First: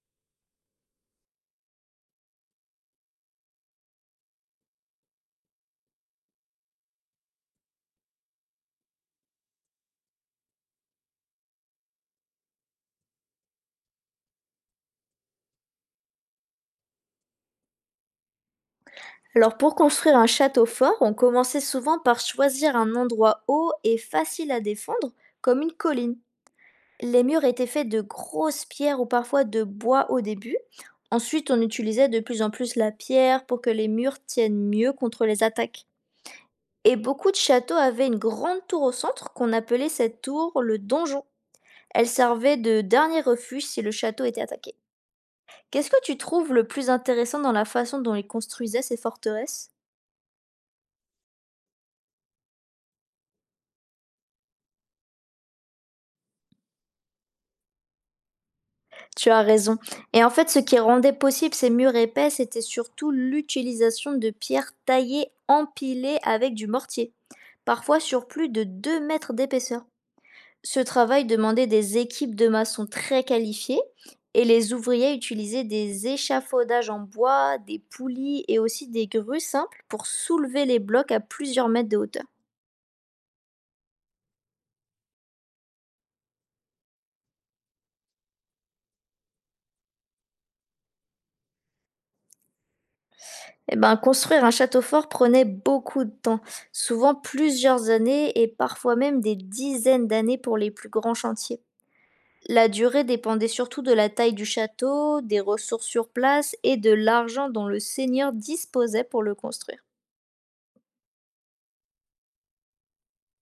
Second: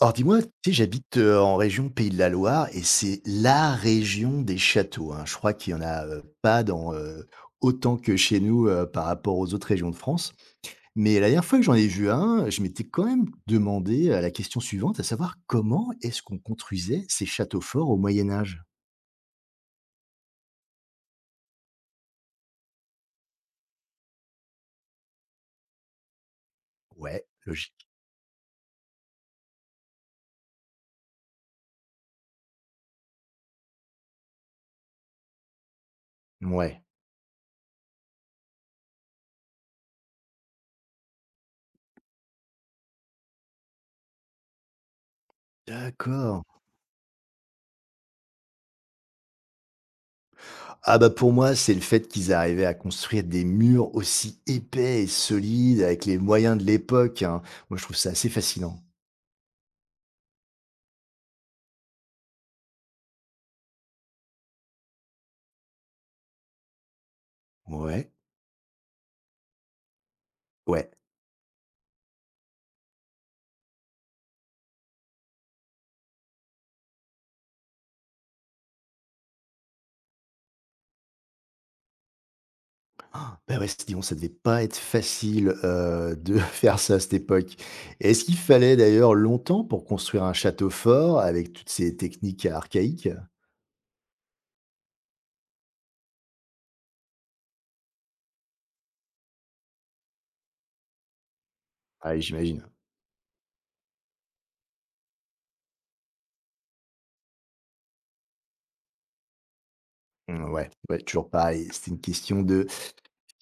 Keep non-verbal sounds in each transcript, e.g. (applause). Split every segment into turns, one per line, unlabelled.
Alors dis-moi, tu sais, j'habite en région Pays de la Loire et c'est la région des châteaux, hein. Je crois qu'il n'y en a pas dans, autant que chez nous par rapport aux autres régions de France. Mais la dernière fois que j'en ai vu un, je m'étais quand même demandé la question suivante, à savoir comment est-ce qu'on construisait ces châteaux forts au Moyen Âge?
Alors pour construire un château fort, on commençait souvent par choisir un endroit haut et facile à défendre, comme une colline. Les
Ouais,
murs étaient
logique.
faits de grosses pierres ou parfois de bois au début. Ensuite, on utilisait de plus en plus la pierre pour que les murs tiennent mieux contre les attaques.
Ouais.
Et beaucoup de châteaux avaient une grande tour au centre qu'on appelait cette tour le donjon. Elle servait de dernier refuge si le château était attaqué. Qu'est-ce que tu
D'accord.
trouves le plus intéressant dans la façon dont ils construisaient ces forteresses?
Ah bah pour moi, c'est le fait qu'ils arrivaient à construire des murs aussi épais et solides avec les moyens de l'époque, hein. Moi, je trouve ça assez fascinant.
Tu as raison. Et en fait, ce qui rendait possible ces murs épais, c'était surtout l'utilisation de pierres taillées, empilées avec du mortier, parfois
Ouais,
sur plus de 2 mètres d'épaisseur. Ce
ouais.
travail demandait des équipes de maçons très qualifiées, et les ouvriers utilisaient des échafaudages en bois, des poulies et aussi des grues simples pour soulever les blocs à plusieurs mètres de hauteur.
Ah, bah, ouais, dis ça devait pas être facile, de (laughs) faire ça à cette époque. Et est-ce qu'il fallait d'ailleurs longtemps pour construire un château fort avec toutes ces techniques archaïques?
Eh ben, construire un château fort prenait beaucoup de temps, souvent plusieurs années et parfois même des dizaines d'années pour les plus grands chantiers.
Ah oui,
La
j'imagine.
durée dépendait surtout de la taille du château, des ressources sur place et de l'argent dont le seigneur disposait pour le construire.
Mmh, ouais, ouais, toujours pareil, c'était une question de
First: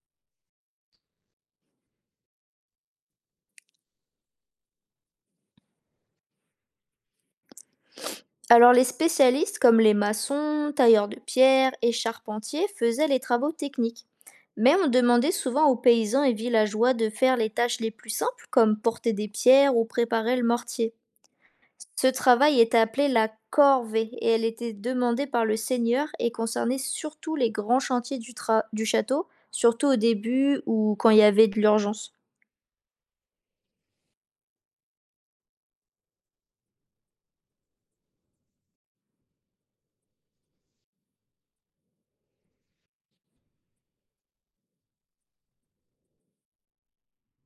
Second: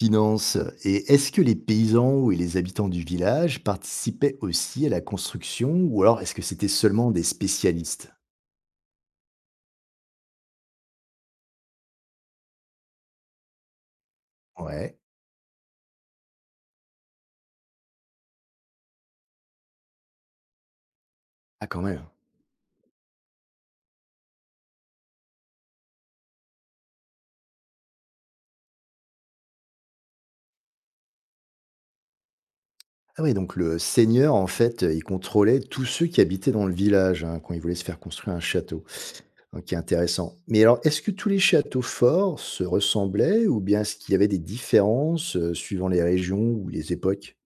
finances. Et est-ce que les paysans et les habitants du village participaient aussi à la construction ou alors est-ce que c'était seulement des spécialistes?
Alors les spécialistes comme les maçons, tailleurs de pierre et charpentiers faisaient les travaux techniques. Mais on
Ouais.
demandait souvent aux paysans et villageois de faire les tâches les plus simples, comme porter des pierres ou préparer le mortier.
Ah quand même.
Ce travail est appelé la corvée, et elle était demandée par le seigneur et concernait surtout les grands chantiers du château, surtout au début ou quand il y avait de l'urgence.
Ah oui, donc le seigneur, en fait, il contrôlait tous ceux qui habitaient dans le village, hein, quand il voulait se faire construire un château, hein, qui est intéressant. Mais alors, est-ce que tous les châteaux forts se ressemblaient ou bien est-ce qu'il y avait des différences suivant les régions ou les époques?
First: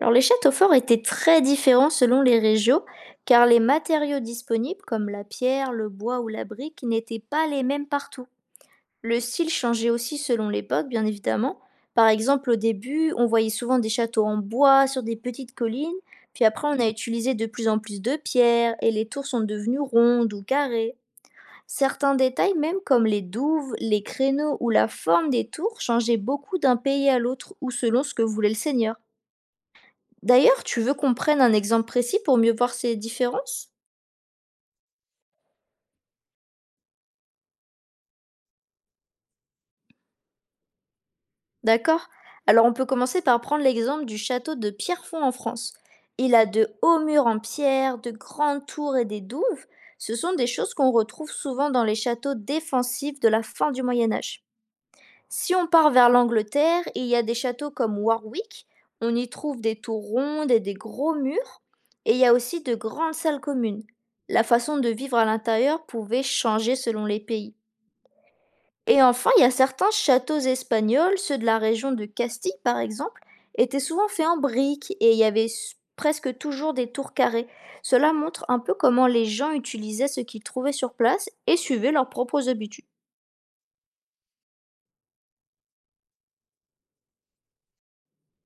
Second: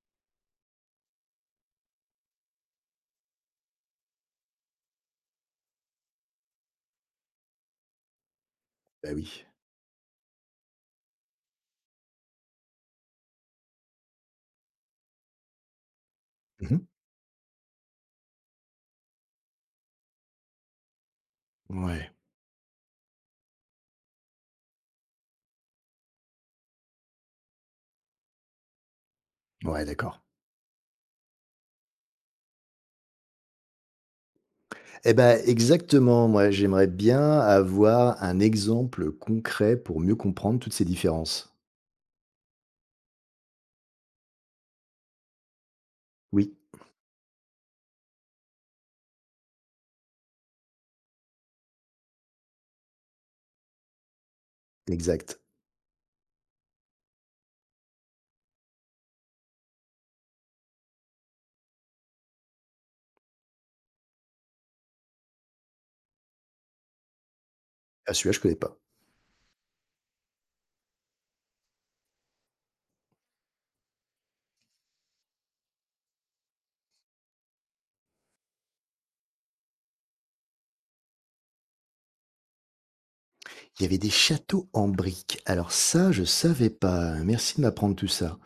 Alors les châteaux forts étaient très différents selon les régions, car les matériaux disponibles comme la pierre, le bois ou la brique n'étaient pas les mêmes partout.
Bah
Le
oui.
style changeait aussi selon l'époque, bien évidemment. Par exemple, au début, on voyait souvent des châteaux en bois sur des petites collines, puis après
Mhm.
on a utilisé de plus en plus de pierres et les tours sont devenues rondes ou carrées.
Ouais,
Certains détails, même comme les douves, les créneaux ou la forme des tours, changeaient beaucoup d'un pays à l'autre ou selon ce que voulait le seigneur.
ouais, d'accord.
D'ailleurs, tu veux qu'on prenne un exemple précis pour mieux voir ces différences?
Eh ben, exactement. Moi, j'aimerais bien avoir un exemple concret pour mieux comprendre toutes ces différences.
D'accord. Alors on peut commencer par prendre l'exemple du château de Pierrefonds en France. Il a
Oui,
de hauts murs en pierre, de grandes tours et des douves. Ce sont des choses qu'on retrouve souvent dans les châteaux défensifs de la fin du Moyen Âge.
exact.
Si on part vers l'Angleterre, il y a des châteaux comme Warwick. On y trouve des tours rondes et des gros murs. Et il y a aussi de grandes salles communes. La façon de vivre à l'intérieur pouvait changer selon les pays.
À celui-là, je connais pas.
Et enfin, il y a certains châteaux espagnols, ceux de la région de Castille par exemple, étaient souvent faits en briques et il y avait presque toujours des tours carrées. Cela montre un peu comment les gens utilisaient ce qu'ils trouvaient sur place et suivaient leurs propres habitudes.
Il y avait des châteaux en briques. Alors ça, je savais pas. Merci de m'apprendre tout ça.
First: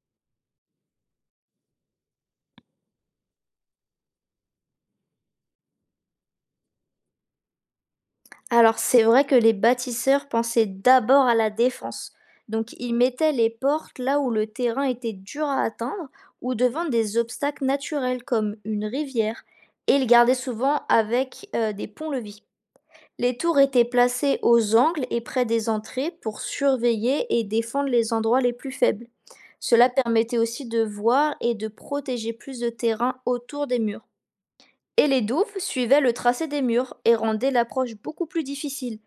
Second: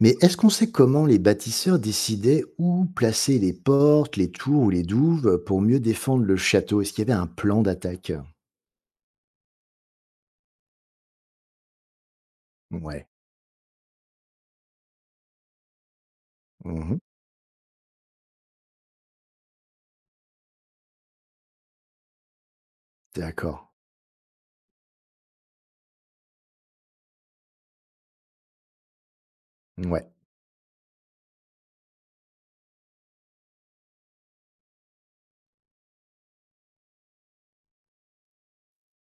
Mais est-ce qu'on sait comment les bâtisseurs décidaient où placer les portes, les tours ou les douves pour mieux défendre le château? Est-ce qu'il y avait un plan d'attaque?
Alors c'est vrai que les bâtisseurs pensaient d'abord à la défense. Donc ils
Ouais.
mettaient les portes là où le terrain était dur à atteindre, ou devant
Mhm.
des obstacles naturels comme une rivière. Et ils gardaient souvent avec des ponts-levis. Les tours
D'accord.
étaient placées aux angles et près des entrées pour surveiller et défendre les endroits les plus faibles. Cela
Ouais.
permettait aussi de voir et de protéger plus de terrain autour des murs. Et les douves suivaient le tracé des murs et rendaient l'approche beaucoup plus difficile.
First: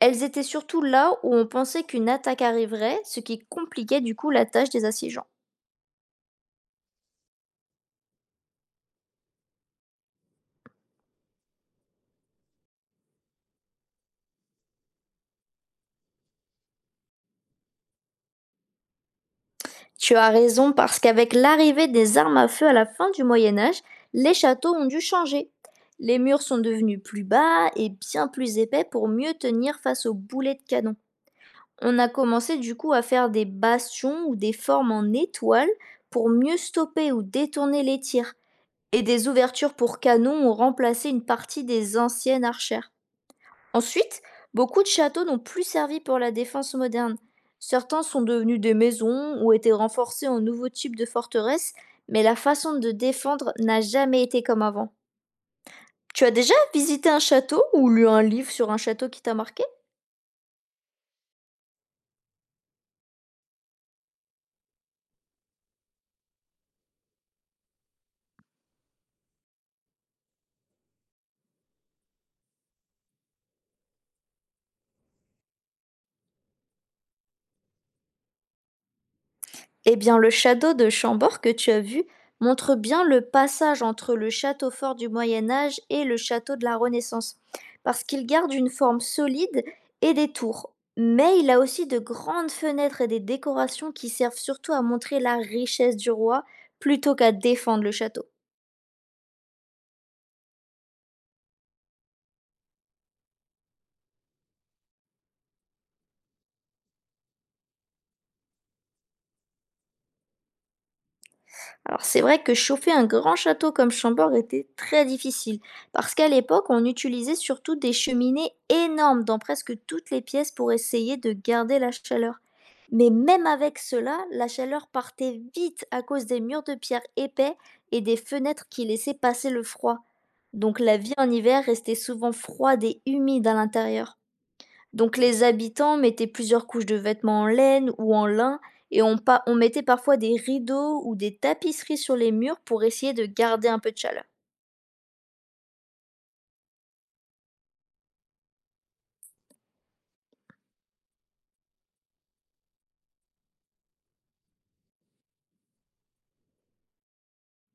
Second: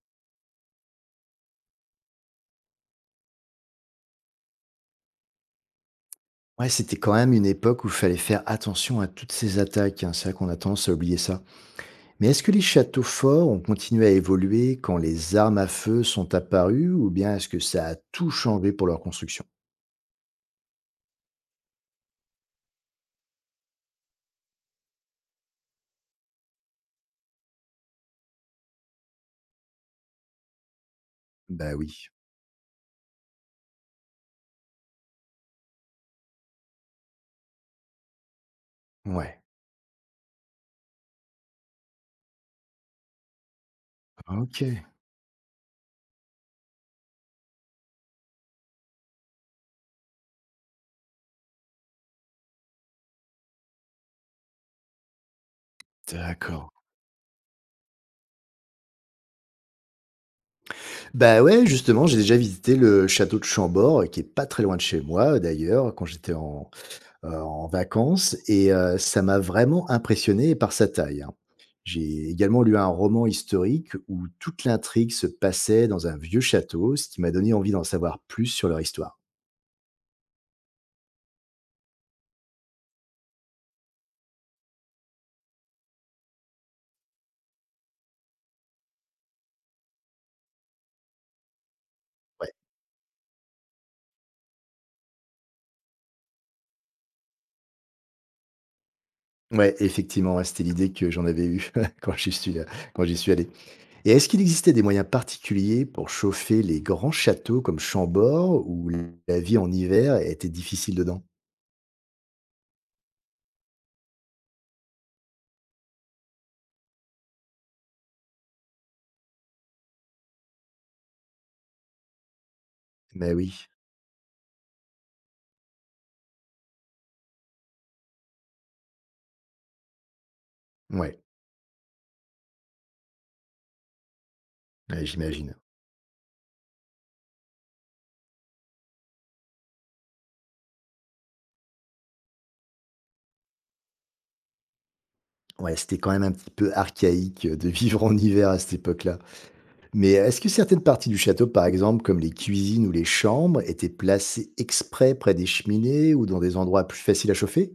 Elles étaient surtout là où on pensait qu'une attaque arriverait, ce qui compliquait du coup la tâche des assiégeants.
Ouais, c'était quand même une époque où il fallait faire attention à toutes ces attaques, hein. C'est vrai qu'on a tendance à oublier ça. Mais est-ce que les châteaux forts ont continué à évoluer quand les armes à feu sont apparues ou bien est-ce que ça a tout changé pour leur construction?
Tu as raison, parce qu'avec l'arrivée des armes à feu à la fin du Moyen Âge, les châteaux ont dû changer. Les murs sont devenus plus bas et bien plus épais pour mieux tenir face aux boulets de canon.
Bah
On
oui.
a commencé du coup à faire des bastions ou des formes en étoile pour mieux stopper ou détourner les tirs. Et des
Ouais.
ouvertures pour canons ont remplacé une partie des anciennes archères. Ensuite, beaucoup
OK,
de châteaux n'ont plus servi pour la défense moderne. Certains sont devenus des maisons ou étaient renforcés en nouveaux types de forteresses, mais la façon de défendre n'a jamais été comme avant. Tu as déjà
d'accord.
visité un château ou lu un livre sur un château qui t'a marqué?
Bah, ouais, justement, j'ai déjà visité le château de Chambord, qui est pas très loin de chez moi, d'ailleurs, quand j'étais en, en vacances, et ça m'a vraiment impressionné par sa taille, hein. J'ai également lu un roman historique où toute l'intrigue se passait dans un vieux château, ce qui m'a donné envie d'en savoir plus sur leur histoire.
Eh bien, le château de Chambord que tu as vu montre bien le passage entre le château fort du Moyen Âge et le château de la Renaissance, parce qu'il garde une forme solide et des tours. Mais il a aussi de grandes
Ouais,
fenêtres et des décorations qui servent surtout à montrer la richesse du roi plutôt qu'à défendre le château.
ouais, effectivement, ouais, c'était l'idée que j'en avais eue (laughs) quand j'y suis, euh, quand j'y suis allé. Et est-ce qu'il existait des moyens particuliers pour chauffer les grands châteaux comme Chambord, où la vie en hiver était difficile dedans?
Alors c'est vrai que chauffer un grand château comme Chambord était très difficile, parce qu'à l'époque on utilisait surtout des cheminées énormes dans presque toutes les pièces pour essayer de garder la chaleur. Mais
Ben
même
oui,
avec cela, la chaleur partait vite à cause des murs de pierre épais et des fenêtres qui laissaient passer le froid. Donc la vie
ouais,
en hiver restait souvent froide et humide à l'intérieur.
ouais,
Donc les
j'imagine.
habitants mettaient plusieurs couches de vêtements en laine ou en lin, et on mettait parfois des rideaux ou des tapisseries sur les murs pour essayer de garder un peu de chaleur.
Ouais, c'était quand même un petit peu archaïque de vivre en hiver à cette époque-là. Mais est-ce que certaines parties du château, par exemple, comme les cuisines ou les chambres, étaient placées exprès près des cheminées ou dans des endroits plus faciles à chauffer?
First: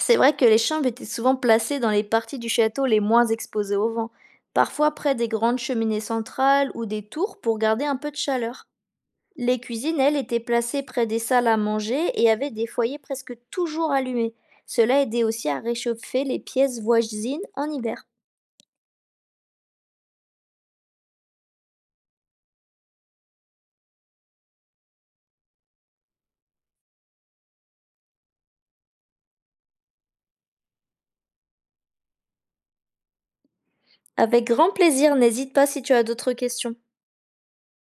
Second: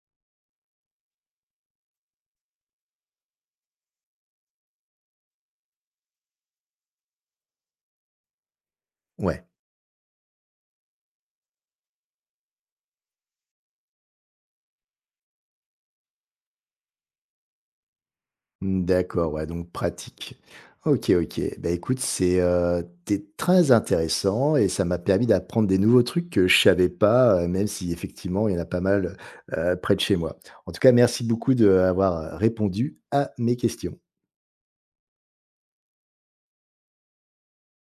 C'est vrai que les chambres étaient souvent placées dans les parties du château les moins exposées au vent, parfois près des grandes cheminées centrales ou des tours pour garder un peu de chaleur.
Ouais.
Les cuisines, elles, étaient placées près des salles à manger et avaient des foyers presque toujours allumés. Cela aidait aussi à réchauffer les pièces voisines en hiver.
Mmh, d'accord, ouais, donc pratique. OK, OK. Bah, écoute, c'est, tu très intéressant et ça m'a permis d'apprendre des nouveaux trucs que je savais pas, même si effectivement il y en a pas mal, près de chez moi. En tout cas, merci beaucoup d'avoir, répondu à mes questions.
Avec grand plaisir, n'hésite pas si tu as d'autres questions.